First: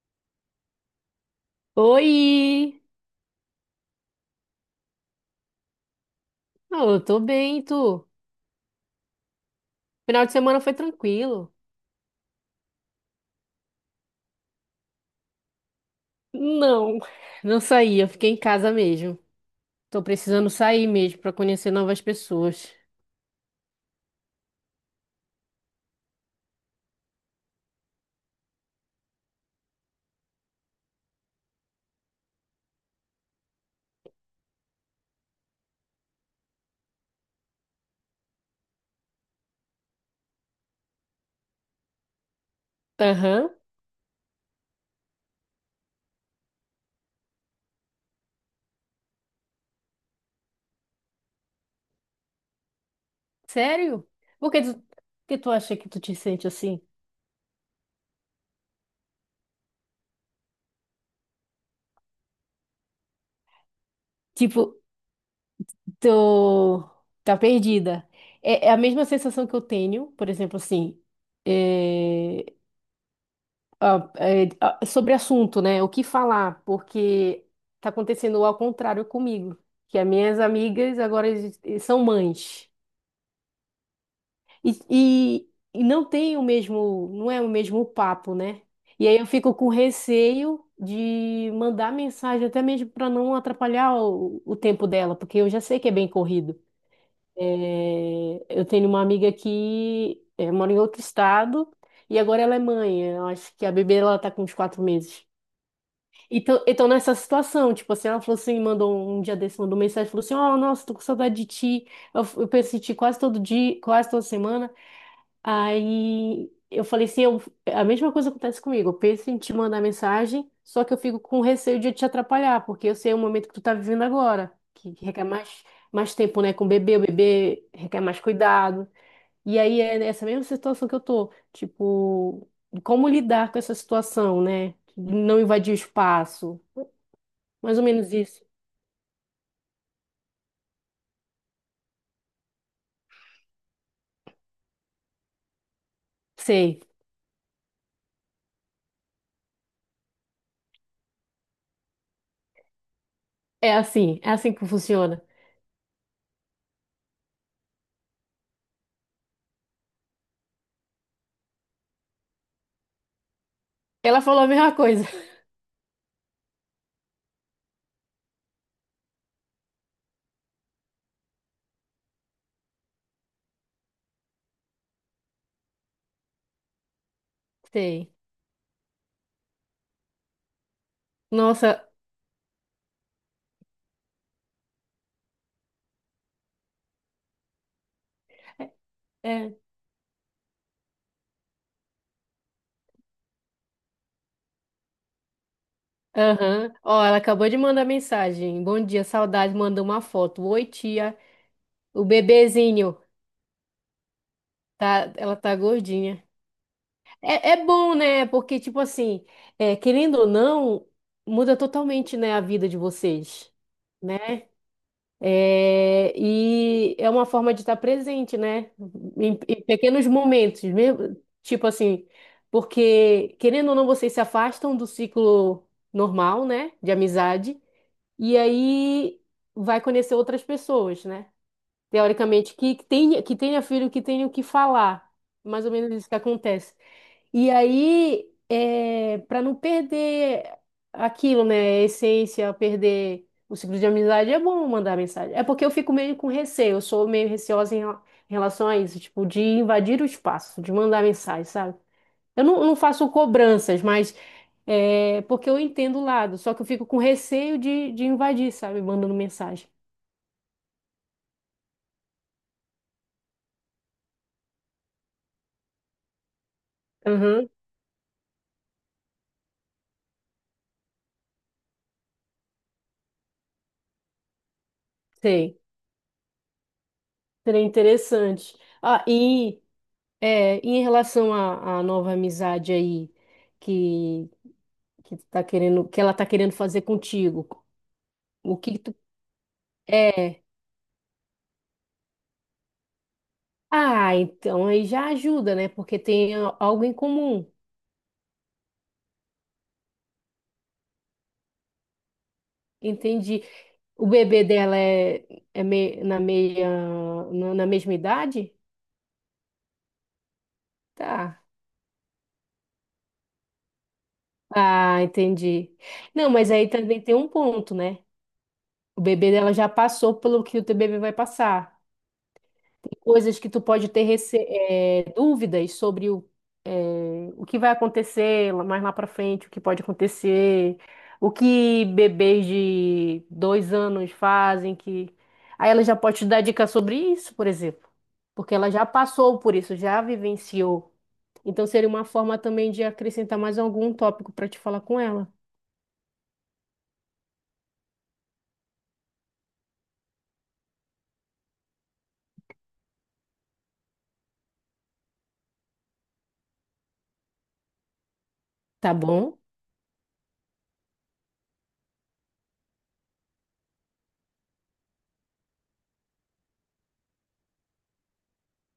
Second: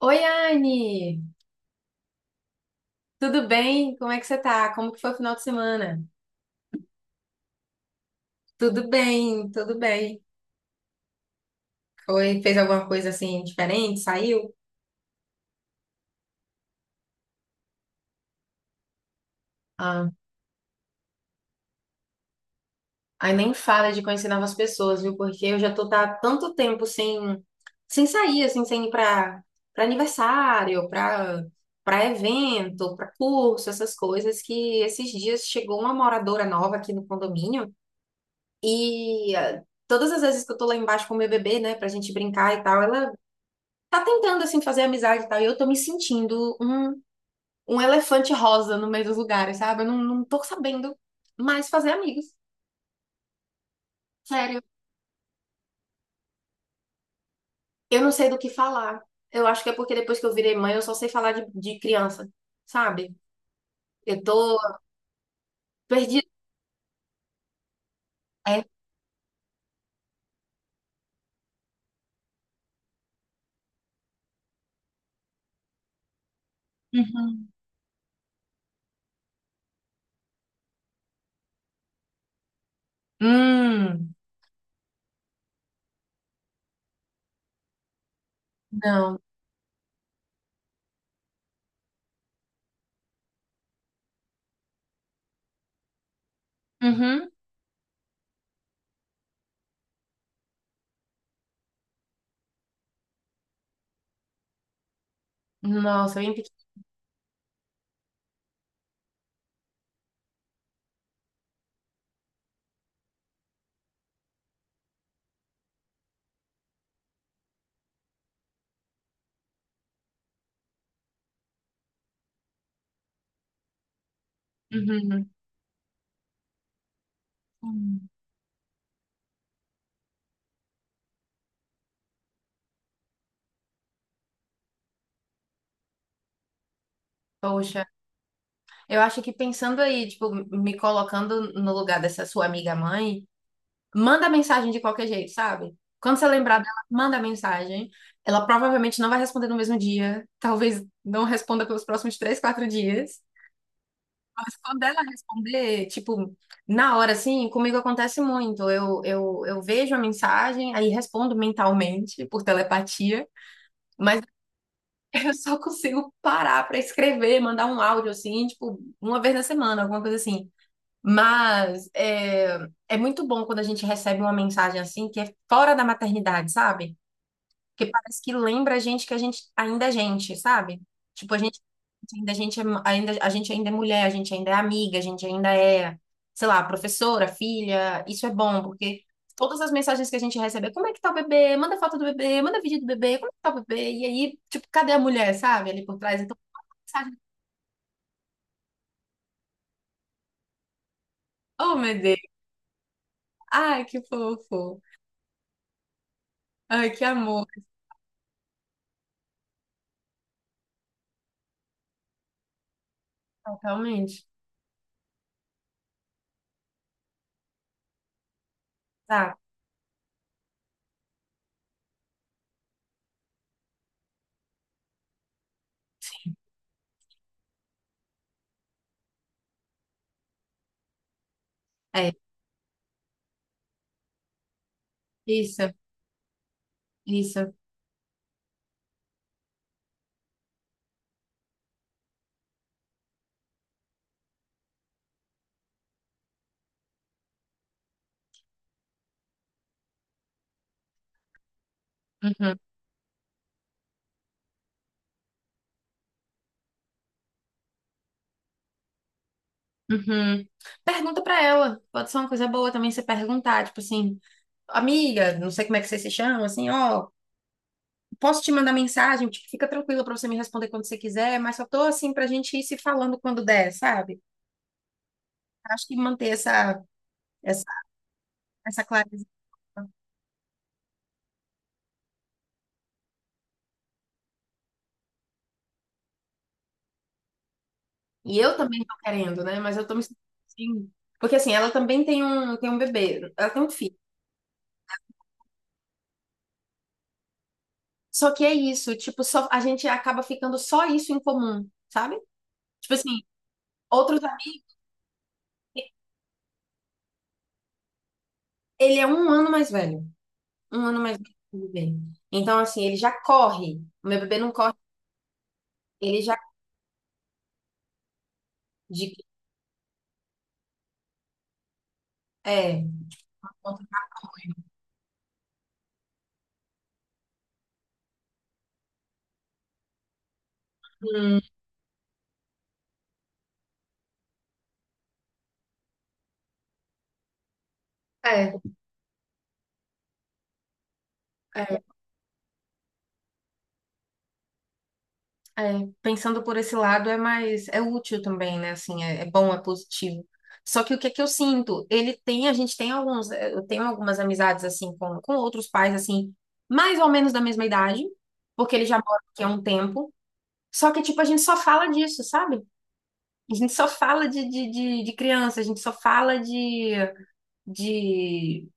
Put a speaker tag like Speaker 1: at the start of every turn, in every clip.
Speaker 1: Oi, Anne!
Speaker 2: Oi!
Speaker 1: Tudo bem? Como é que você tá? Como que foi o final de semana?
Speaker 2: Oh, eu tô bem, e tu?
Speaker 1: Tudo bem, tudo bem.
Speaker 2: Final de semana foi tranquilo.
Speaker 1: Foi, fez alguma coisa assim diferente? Saiu?
Speaker 2: Não, não saí, eu fiquei em casa mesmo. Tô
Speaker 1: Ah,
Speaker 2: precisando sair mesmo pra conhecer novas pessoas.
Speaker 1: aí nem fala de conhecer novas pessoas, viu? Porque eu já tô há tanto tempo sem sair, assim, sem ir pra para aniversário, pra para evento, pra curso, essas coisas. Que esses dias chegou uma moradora nova aqui no condomínio e todas as vezes que eu tô lá embaixo com o meu bebê, né, pra gente brincar e tal, ela
Speaker 2: Aham,
Speaker 1: tá tentando, assim, fazer amizade e tal, e eu tô me sentindo um elefante rosa no meio dos lugares, sabe? Eu não tô sabendo mais fazer amigos,
Speaker 2: sério? Por
Speaker 1: sério.
Speaker 2: que tu, por que tu acha que tu te sente assim?
Speaker 1: Eu não sei do que falar. Eu acho que é porque depois que eu virei mãe, eu só sei falar de criança, sabe? Eu tô
Speaker 2: Tipo,
Speaker 1: perdida.
Speaker 2: tô... tá perdida.
Speaker 1: É.
Speaker 2: É a mesma sensação que eu tenho, por exemplo, assim. eh, Sobre assunto, né? O que falar, porque
Speaker 1: Uhum.
Speaker 2: tá acontecendo ao contrário comigo, que as minhas amigas agora são mães.
Speaker 1: Hum,
Speaker 2: E, e, e não tem o mesmo, não é o mesmo papo, né? E aí
Speaker 1: não.
Speaker 2: eu fico com receio de mandar mensagem, até mesmo para não atrapalhar o tempo dela, porque eu já sei que é bem corrido.
Speaker 1: Uhum.
Speaker 2: É, eu tenho uma amiga que mora em outro estado e agora ela é mãe. Eu acho que a bebê ela tá com uns 4 meses.
Speaker 1: Nossa, bem pequena.
Speaker 2: Então, nessa situação, tipo assim, ela falou assim, mandou um dia desse, mandou mensagem, falou assim, ó, nossa, tô com saudade de ti. Eu penso em ti quase todo dia, quase toda semana. Aí eu falei assim, eu, a mesma coisa acontece comigo. Eu penso em te mandar mensagem, só que eu fico com receio de eu te atrapalhar, porque eu sei o momento que tu tá vivendo agora, que requer
Speaker 1: Uhum.
Speaker 2: mais, mais tempo, né, com o bebê requer
Speaker 1: Uhum.
Speaker 2: mais cuidado. E aí é nessa mesma situação que eu tô, tipo, como lidar com essa situação, né, não invadir o espaço, mais
Speaker 1: Poxa,
Speaker 2: ou menos isso.
Speaker 1: eu acho que pensando aí, tipo, me colocando no lugar dessa sua amiga mãe, manda mensagem de qualquer jeito, sabe? Quando você lembrar
Speaker 2: Sei.
Speaker 1: dela, manda mensagem. Ela provavelmente não vai responder no mesmo dia. Talvez não responda pelos próximos três, quatro dias.
Speaker 2: É assim
Speaker 1: Mas
Speaker 2: que
Speaker 1: quando ela
Speaker 2: funciona.
Speaker 1: responder, tipo, na hora, assim, comigo acontece muito. Eu vejo a mensagem, aí respondo mentalmente, por telepatia. Mas
Speaker 2: Ela falou a mesma coisa.
Speaker 1: eu só consigo parar pra escrever, mandar um áudio, assim, tipo, uma vez na semana, alguma coisa assim. Mas é muito bom quando a gente recebe uma mensagem assim que é fora da maternidade, sabe? Porque
Speaker 2: Sei.
Speaker 1: parece que lembra a gente que a gente ainda é gente, sabe? Tipo,
Speaker 2: Nossa,
Speaker 1: a gente ainda é mulher, a gente ainda é amiga, a gente ainda é, sei lá, professora, filha. Isso é bom, porque
Speaker 2: é.
Speaker 1: todas as mensagens que a gente recebe é como é que tá o bebê? Manda foto do bebê, manda vídeo do bebê, como é que tá o bebê? E aí, tipo, cadê a mulher, sabe? Ali por trás. Então,
Speaker 2: Aham. Ó, ela
Speaker 1: mensagem,
Speaker 2: acabou de mandar mensagem. Bom dia, saudade. Mandou uma foto. Oi, tia.
Speaker 1: oh meu
Speaker 2: O
Speaker 1: Deus,
Speaker 2: bebezinho.
Speaker 1: ai, que fofo,
Speaker 2: Tá, ela tá gordinha.
Speaker 1: ai, que amor,
Speaker 2: É bom, né? Porque, tipo assim, querendo ou não, muda totalmente, né, a vida de vocês.
Speaker 1: totalmente.
Speaker 2: Né. É, e é uma forma de estar presente, né?
Speaker 1: Tá.
Speaker 2: Em pequenos momentos, mesmo, tipo assim, porque querendo ou não, vocês se afastam do ciclo normal, né? De amizade, e aí vai conhecer outras pessoas, né?
Speaker 1: É,
Speaker 2: Teoricamente, que tenha filho, que tenha o que falar. Mais ou
Speaker 1: isso,
Speaker 2: menos isso que acontece. E
Speaker 1: isso.
Speaker 2: aí, para não perder aquilo, né? A essência, perder o ciclo de amizade, é bom mandar mensagem. É porque eu fico meio com receio, eu sou meio receosa em relação a isso, tipo, de invadir o espaço, de mandar mensagem, sabe? Eu
Speaker 1: Uhum,
Speaker 2: não, não faço cobranças, mas é porque eu entendo o lado, só que eu fico com receio de invadir, sabe? Mandando mensagem.
Speaker 1: uhum. Pergunta pra ela. Pode ser uma coisa boa também você perguntar, tipo assim, amiga, não sei como é que você se chama, assim, ó,
Speaker 2: Aham,
Speaker 1: posso te mandar mensagem? Tipo, fica tranquila pra você me responder quando você quiser, mas só tô assim pra gente ir se falando quando der, sabe?
Speaker 2: sei.
Speaker 1: Acho que manter
Speaker 2: Seria
Speaker 1: essa,
Speaker 2: interessante.
Speaker 1: essa
Speaker 2: Ah,
Speaker 1: clareza.
Speaker 2: e. É, e em relação à nova amizade aí que, que tu tá querendo, que ela tá querendo fazer contigo,
Speaker 1: E eu
Speaker 2: o que que
Speaker 1: também
Speaker 2: tu
Speaker 1: tô querendo, né? Mas eu tô me sentindo
Speaker 2: é?
Speaker 1: assim. Porque assim, ela também tem um bebê, ela tem um filho.
Speaker 2: Ah, então aí já ajuda, né? Porque tem algo em comum.
Speaker 1: Só que é isso, tipo, só, a gente acaba ficando só isso em comum, sabe? Tipo assim,
Speaker 2: Entendi. O
Speaker 1: outros,
Speaker 2: bebê dela na meia, na mesma idade?
Speaker 1: ele é um ano mais velho. Um ano mais velho
Speaker 2: Tá.
Speaker 1: que o bebê. Então, assim, ele já corre. O meu bebê não corre,
Speaker 2: Ah, entendi.
Speaker 1: ele
Speaker 2: Não,
Speaker 1: já.
Speaker 2: mas aí também tem um ponto, né? O
Speaker 1: De,
Speaker 2: bebê dela já passou pelo que o teu bebê vai passar.
Speaker 1: é.
Speaker 2: Coisas que tu pode ter dúvidas sobre o que vai acontecer mais lá para frente, o que pode acontecer, o
Speaker 1: Hum,
Speaker 2: que bebês de 2 anos fazem, que aí ela já pode te dar dica sobre isso, por exemplo, porque
Speaker 1: é,
Speaker 2: ela já passou por isso, já vivenciou. Então
Speaker 1: é,
Speaker 2: seria uma forma também de acrescentar mais algum tópico para te falar com ela,
Speaker 1: é. Pensando por esse lado é mais, é útil também, né? Assim, é, é bom, é positivo. Só que o que é que eu sinto? Ele tem, a gente tem alguns, eu tenho algumas amizades assim com outros pais assim, mais ou menos da mesma idade, porque ele
Speaker 2: tá
Speaker 1: já mora
Speaker 2: bom?
Speaker 1: aqui há um tempo. Só que tipo a gente só fala disso, sabe? A gente só fala de criança, a gente só fala de,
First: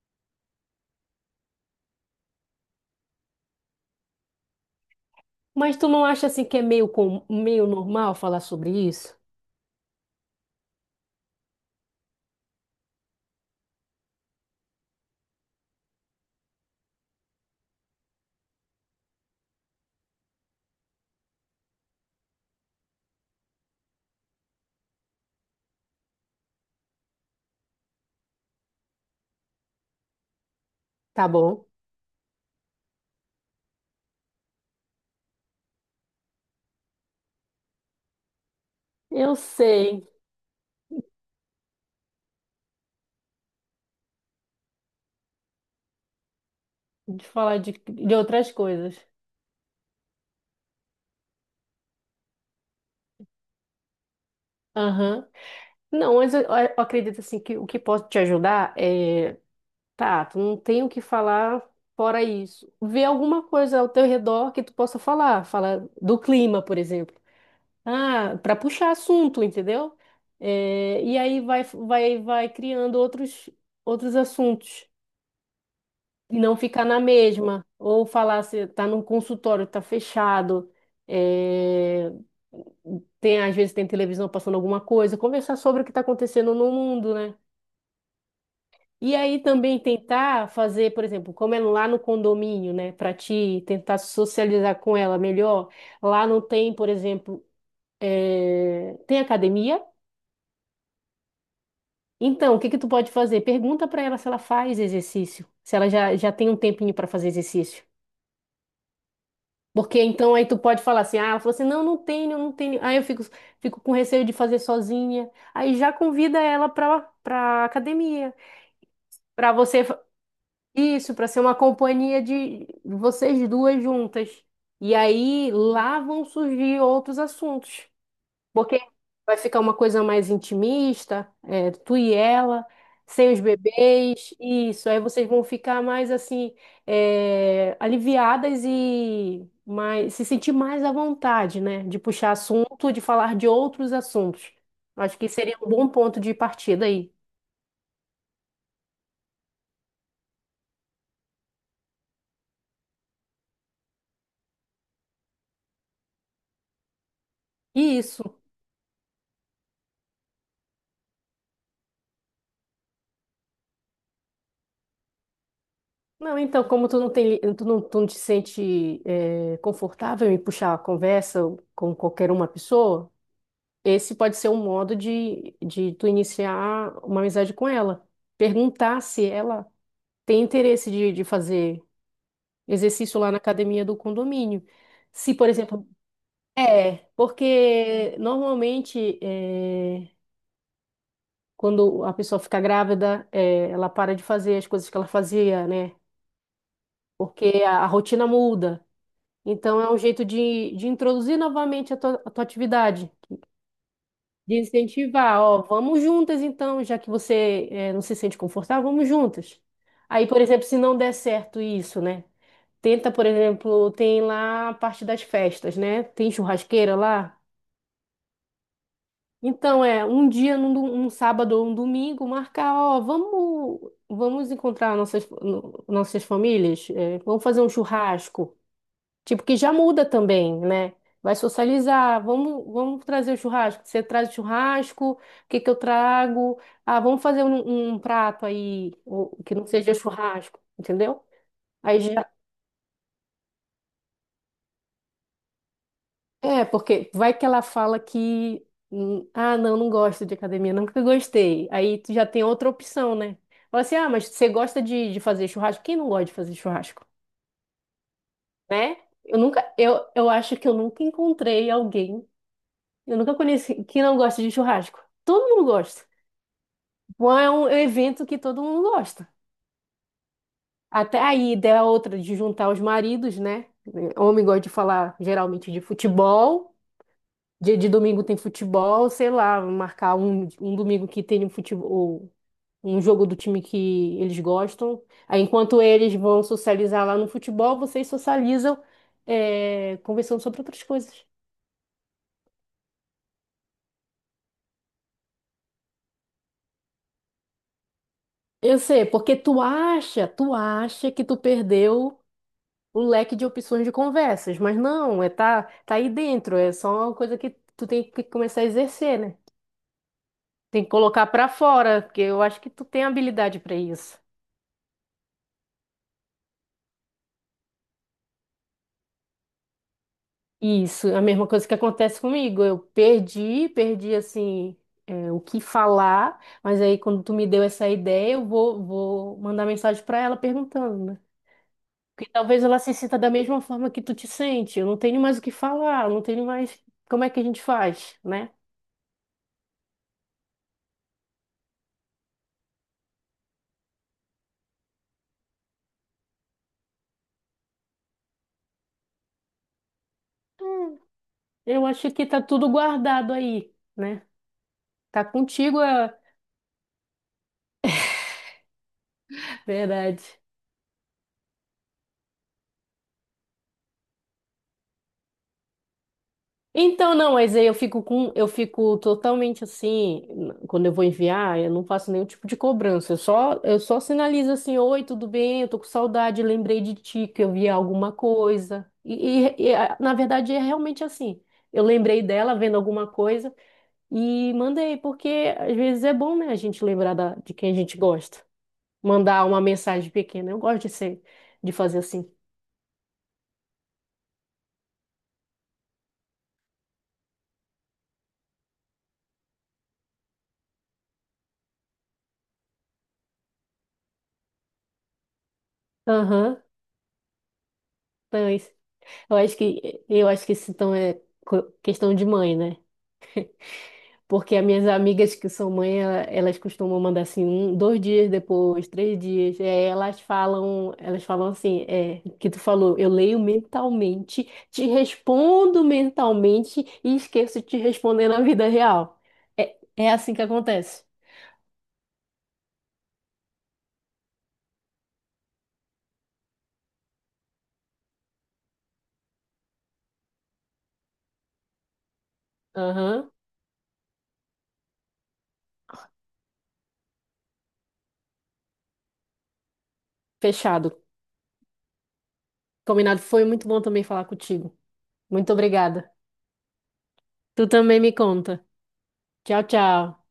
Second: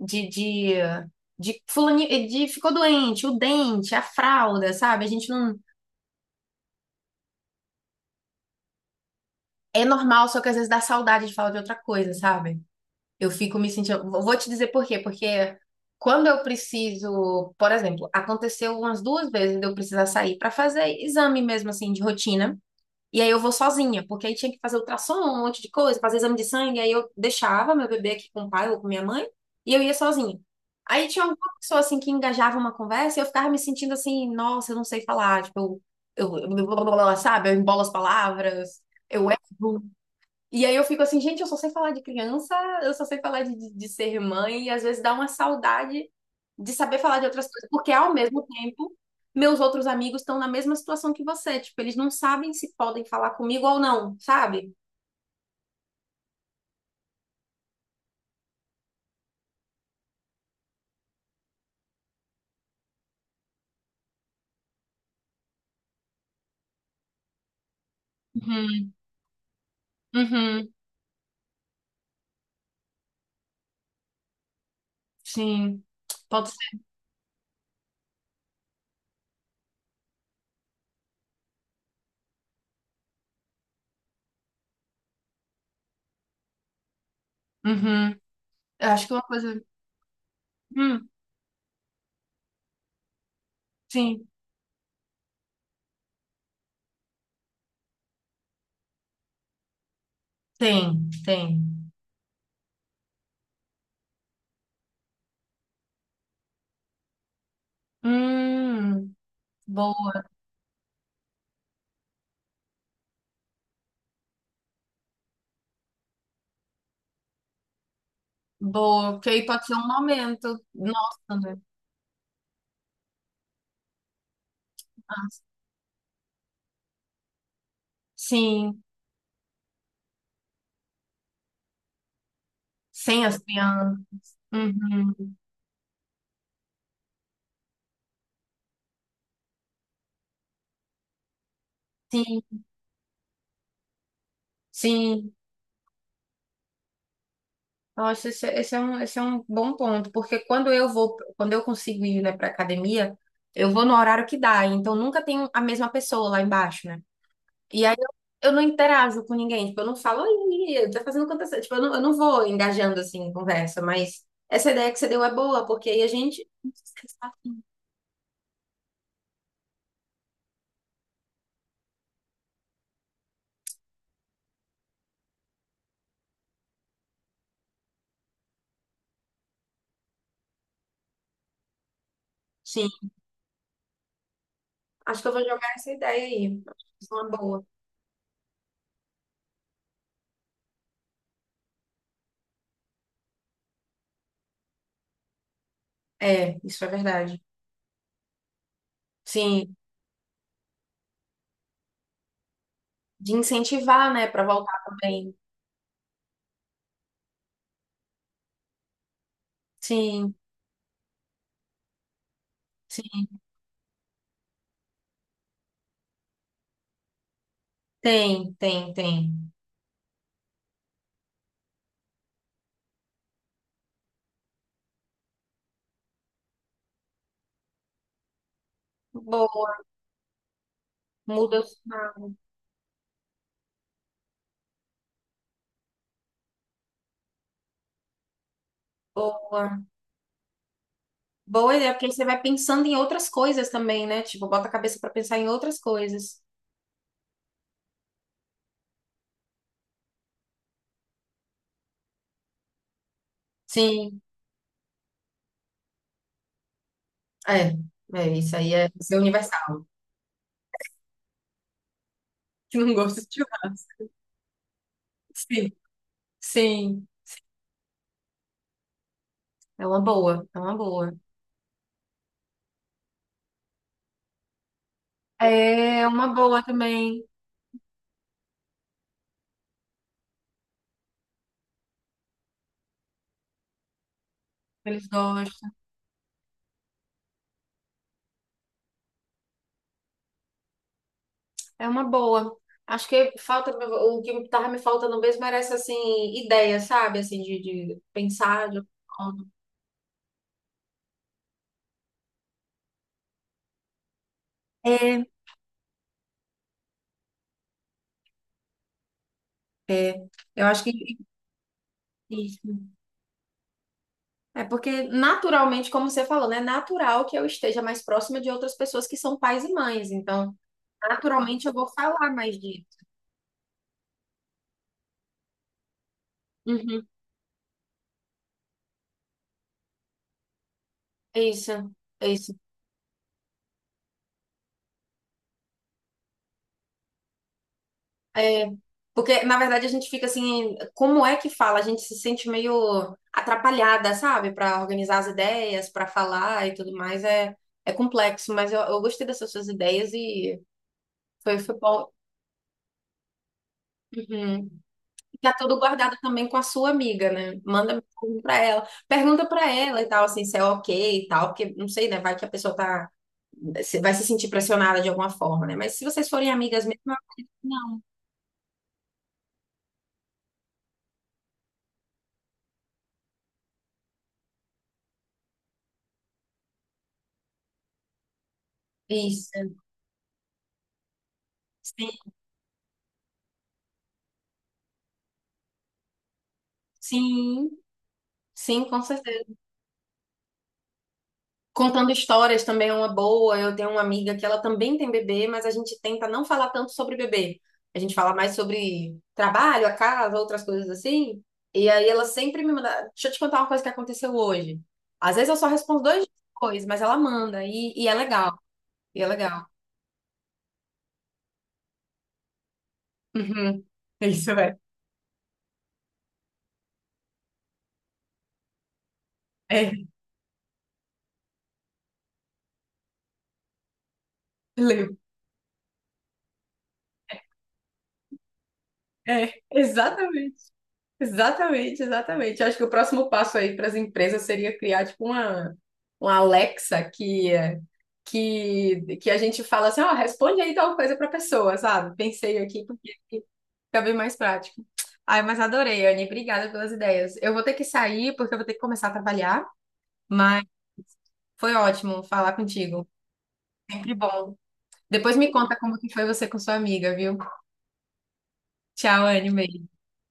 Speaker 1: de, de, de ficou doente, o dente, a fralda, sabe? A gente não.
Speaker 2: Mas tu não acha assim que é meio normal falar sobre isso?
Speaker 1: É normal, só que às vezes dá saudade de falar de outra coisa, sabe? Eu fico me sentindo. Vou te dizer por quê, porque quando eu preciso, por exemplo, aconteceu umas duas vezes de eu precisar sair para fazer exame mesmo assim de rotina. E aí eu vou sozinha, porque aí tinha que fazer ultrassom, um monte de coisa, fazer exame de sangue, aí eu deixava meu bebê aqui com o pai ou com minha mãe, e eu ia sozinha. Aí tinha
Speaker 2: Tá
Speaker 1: alguma
Speaker 2: bom.
Speaker 1: pessoa assim que engajava uma conversa e eu ficava me sentindo assim, nossa, eu não sei falar, tipo, sabe, eu embolo as palavras, eu
Speaker 2: Eu
Speaker 1: erro.
Speaker 2: sei.
Speaker 1: E aí eu fico assim, gente, eu só sei falar de criança, eu só sei falar de ser mãe, e às vezes dá uma saudade de saber falar
Speaker 2: De
Speaker 1: de outras
Speaker 2: falar
Speaker 1: coisas,
Speaker 2: de,
Speaker 1: porque ao
Speaker 2: de
Speaker 1: mesmo
Speaker 2: outras coisas.
Speaker 1: tempo, meus outros amigos estão na mesma situação que você, tipo, eles não sabem se podem falar comigo ou não, sabe?
Speaker 2: Aham. Não, mas eu acredito assim que o que posso te ajudar é, tá, tu não tem o que falar fora isso. Vê alguma coisa ao teu redor que tu possa falar, fala do clima, por exemplo. Ah, para puxar
Speaker 1: Uhum,
Speaker 2: assunto, entendeu?
Speaker 1: uhum,
Speaker 2: É, e aí vai criando outros, outros assuntos.
Speaker 1: sim,
Speaker 2: E
Speaker 1: pode
Speaker 2: não
Speaker 1: ser.
Speaker 2: ficar na mesma, ou falar se tá num consultório, tá fechado. é, Tem, às vezes tem televisão passando alguma coisa, conversar sobre o que está acontecendo no mundo, né?
Speaker 1: Uhum. Eu acho que
Speaker 2: E
Speaker 1: uma
Speaker 2: aí
Speaker 1: coisa.
Speaker 2: também tentar fazer, por
Speaker 1: Hum,
Speaker 2: exemplo, como é lá no condomínio, né, para ti tentar
Speaker 1: sim,
Speaker 2: socializar com ela melhor. Lá não tem, por exemplo, tem academia.
Speaker 1: tem, tem.
Speaker 2: Então, o que que tu pode fazer? Pergunta para ela se ela faz exercício, se ela já tem um tempinho para fazer exercício.
Speaker 1: Hum,
Speaker 2: Porque
Speaker 1: boa,
Speaker 2: então aí tu pode falar assim, ah, ela falou assim, não, não tenho, não tenho. Aí eu fico com receio de fazer sozinha. Aí já convida ela pra academia,
Speaker 1: boa. Porque aí
Speaker 2: pra
Speaker 1: pode ser
Speaker 2: você,
Speaker 1: um
Speaker 2: fa-
Speaker 1: momento.
Speaker 2: isso, pra
Speaker 1: Nossa,
Speaker 2: ser uma
Speaker 1: né?
Speaker 2: companhia de vocês duas juntas. E
Speaker 1: Ah,
Speaker 2: aí lá vão surgir outros assuntos. Porque
Speaker 1: sim,
Speaker 2: vai ficar uma coisa mais intimista, tu e ela,
Speaker 1: sem
Speaker 2: sem
Speaker 1: as
Speaker 2: os
Speaker 1: crianças.
Speaker 2: bebês, isso. Aí vocês
Speaker 1: Uhum.
Speaker 2: vão ficar mais assim, aliviadas e mais, se sentir mais à vontade, né? De puxar
Speaker 1: Sim,
Speaker 2: assunto, de falar de outros assuntos. Acho que
Speaker 1: sim.
Speaker 2: seria um bom ponto de partida aí.
Speaker 1: Nossa, esse é um bom ponto, porque quando eu vou, quando eu consigo ir, né, para academia, eu vou no horário que dá, então nunca tem a mesma pessoa lá embaixo, né? E aí
Speaker 2: E
Speaker 1: eu,
Speaker 2: isso.
Speaker 1: eu não interajo com ninguém, tipo, eu não falo, oi, tá fazendo quantas, tipo, eu não vou engajando assim em conversa, mas essa ideia que você deu é boa, porque aí a
Speaker 2: Não,
Speaker 1: gente.
Speaker 2: então, como tu não tem, tu não te sente, confortável em puxar a conversa com qualquer uma pessoa, esse pode ser um modo de tu iniciar uma amizade com ela. Perguntar se ela tem interesse de fazer
Speaker 1: Sim,
Speaker 2: exercício lá na academia do condomínio.
Speaker 1: acho que eu
Speaker 2: Se,
Speaker 1: vou
Speaker 2: por
Speaker 1: jogar
Speaker 2: exemplo,
Speaker 1: essa ideia aí. Acho uma boa.
Speaker 2: porque normalmente quando a pessoa fica grávida, ela para de fazer as coisas que ela fazia, né?
Speaker 1: É, isso é verdade.
Speaker 2: Porque a rotina muda.
Speaker 1: Sim,
Speaker 2: Então é um jeito de introduzir novamente a tua, atividade.
Speaker 1: de incentivar, né, para
Speaker 2: De
Speaker 1: voltar também.
Speaker 2: incentivar, ó, vamos juntas então, já que você não se sente confortável, vamos juntas. Aí,
Speaker 1: Sim.
Speaker 2: por exemplo, se não der certo isso, né? Tenta, por exemplo, tem lá a parte das festas, né? Tem churrasqueira lá.
Speaker 1: Tem, tem, tem.
Speaker 2: Então, é um dia, um sábado ou um domingo, marcar, ó, vamos encontrar nossas, no- nossas famílias, vamos fazer um churrasco. Tipo, que já
Speaker 1: Boa,
Speaker 2: muda também, né? Vai
Speaker 1: muda o.
Speaker 2: socializar, vamos trazer o churrasco. Você traz o churrasco, o que que eu trago? Ah, vamos fazer um prato aí, que não
Speaker 1: Boa.
Speaker 2: seja churrasco, entendeu?
Speaker 1: Boa ideia,
Speaker 2: Aí
Speaker 1: porque aí você
Speaker 2: já.
Speaker 1: vai pensando em outras coisas também, né? Tipo, bota a cabeça pra pensar em outras coisas.
Speaker 2: É, porque vai que ela fala que. Ah, não, não gosto de academia, nunca gostei. Aí tu já tem outra opção, né? Fala assim, ah,
Speaker 1: Sim,
Speaker 2: mas você gosta de fazer churrasco? Quem não gosta de fazer churrasco,
Speaker 1: é. É, isso aí é,
Speaker 2: né?
Speaker 1: isso é
Speaker 2: Eu
Speaker 1: universal.
Speaker 2: nunca, eu, eu acho que eu nunca encontrei alguém.
Speaker 1: Que não
Speaker 2: Eu
Speaker 1: gosta de
Speaker 2: nunca conheci quem
Speaker 1: churrasco.
Speaker 2: não gosta de churrasco. Todo mundo
Speaker 1: Sim,
Speaker 2: gosta.
Speaker 1: sim.
Speaker 2: Bom, é um evento que todo mundo gosta.
Speaker 1: É uma boa, é uma boa.
Speaker 2: Até aí, ideia é outra de juntar os maridos, né? Homem gosta de falar geralmente de
Speaker 1: É uma boa
Speaker 2: futebol.
Speaker 1: também.
Speaker 2: Dia de domingo tem futebol, sei lá, marcar um domingo que tem um futebol, um jogo do time que eles gostam.
Speaker 1: Eles
Speaker 2: Aí,
Speaker 1: gostam.
Speaker 2: enquanto eles vão socializar lá no futebol, vocês socializam, conversando sobre outras coisas.
Speaker 1: É uma boa. Acho que falta, o que tava me faltando mesmo era essa, assim, ideia, sabe? Assim, de pensar,
Speaker 2: Eu
Speaker 1: de.
Speaker 2: sei, porque tu acha que tu perdeu o leque de opções de conversas, mas não,
Speaker 1: É,
Speaker 2: tá aí dentro, é só uma coisa que tu tem que começar a exercer, né?
Speaker 1: é. Eu acho
Speaker 2: Tem que
Speaker 1: que
Speaker 2: colocar pra fora, porque eu acho
Speaker 1: isso.
Speaker 2: que tu tem habilidade pra isso.
Speaker 1: É porque, naturalmente, como você falou, né? É natural que eu esteja mais próxima de outras pessoas que são pais e mães. Então,
Speaker 2: Isso, é a mesma
Speaker 1: naturalmente,
Speaker 2: coisa
Speaker 1: eu
Speaker 2: que
Speaker 1: vou
Speaker 2: acontece
Speaker 1: falar mais
Speaker 2: comigo. Eu
Speaker 1: disso.
Speaker 2: perdi assim, o que falar, mas aí
Speaker 1: Uhum.
Speaker 2: quando tu me deu essa ideia, eu vou mandar mensagem pra ela perguntando, né?
Speaker 1: Isso,
Speaker 2: Porque
Speaker 1: isso.
Speaker 2: talvez ela se sinta da mesma forma que tu te sente. Eu não tenho mais o que falar, eu não tenho mais. Como é que a gente faz, né?
Speaker 1: É, porque, na verdade, a gente fica assim, como é que fala? A gente se sente meio atrapalhada, sabe? Para organizar as ideias, para falar e tudo mais. É, é complexo, mas eu gostei dessas suas ideias e foi
Speaker 2: Eu
Speaker 1: bom.
Speaker 2: acho que tá tudo guardado aí, né?
Speaker 1: Uhum.
Speaker 2: Tá
Speaker 1: Tá tudo
Speaker 2: contigo a
Speaker 1: guardado também com a sua amiga, né? Manda mensagem pra ela. Pergunta pra ela e
Speaker 2: verdade.
Speaker 1: tal, assim, se é ok e tal, porque não sei, né? Vai que a pessoa tá. Vai se sentir pressionada de alguma forma, né? Mas se vocês forem amigas mesmo,
Speaker 2: Então, não, mas aí eu fico
Speaker 1: não.
Speaker 2: com, eu fico totalmente assim, quando eu vou enviar, eu não faço nenhum tipo de cobrança. Eu só sinalizo assim, oi, tudo bem? Eu tô com saudade, lembrei de ti, que eu vi alguma coisa. E, e-
Speaker 1: Isso.
Speaker 2: e, a- na verdade é realmente assim. Eu
Speaker 1: Sim,
Speaker 2: lembrei dela vendo alguma coisa e mandei, porque às vezes é bom, né, a gente lembrar de
Speaker 1: sim,
Speaker 2: quem a gente gosta.
Speaker 1: sim, com
Speaker 2: Mandar
Speaker 1: certeza.
Speaker 2: uma mensagem pequena. Eu gosto de ser, De fazer
Speaker 1: Contando
Speaker 2: assim.
Speaker 1: histórias também é uma boa. Eu tenho uma amiga que ela também tem bebê, mas a gente tenta não falar tanto sobre bebê. A gente fala mais sobre trabalho, a casa, outras coisas assim. E aí ela sempre me manda. Deixa eu te contar uma coisa que aconteceu hoje. Às vezes eu só respondo dois dias
Speaker 2: Aham,
Speaker 1: depois, mas ela manda. E é
Speaker 2: então
Speaker 1: legal.
Speaker 2: é isso.
Speaker 1: E é
Speaker 2: Eu acho
Speaker 1: legal.
Speaker 2: que eu acho que isso então é questão de mãe, né?
Speaker 1: Uhum. Isso
Speaker 2: Porque as
Speaker 1: é.
Speaker 2: minhas amigas que são mãe, elas costumam mandar assim, um, 2 dias depois, 3 dias. E aí
Speaker 1: É,
Speaker 2: elas falam assim, que tu falou, eu leio mentalmente, te
Speaker 1: lembro.
Speaker 2: respondo mentalmente e esqueço de te responder na vida real.
Speaker 1: É,
Speaker 2: É assim que
Speaker 1: exatamente.
Speaker 2: acontece.
Speaker 1: Exatamente, exatamente. Eu acho que o próximo passo aí para as empresas seria criar, tipo, uma, Alexa que a gente fala assim, ó, responde aí tal coisa pra pessoa, sabe? Pensei aqui porque
Speaker 2: Aham,
Speaker 1: fica bem mais prático. Ai, mas adorei, Anne. Obrigada pelas ideias. Eu vou ter que sair porque eu vou ter que começar a trabalhar, mas
Speaker 2: fechado.
Speaker 1: foi ótimo falar contigo.
Speaker 2: Combinado. Foi muito bom também
Speaker 1: Sempre
Speaker 2: falar
Speaker 1: bom.
Speaker 2: contigo.
Speaker 1: Depois me
Speaker 2: Muito
Speaker 1: conta como que
Speaker 2: obrigada.
Speaker 1: foi você com sua amiga, viu?
Speaker 2: Tu também me conta.
Speaker 1: Tchau, Anne.
Speaker 2: Tchau,
Speaker 1: Beijo.
Speaker 2: tchau.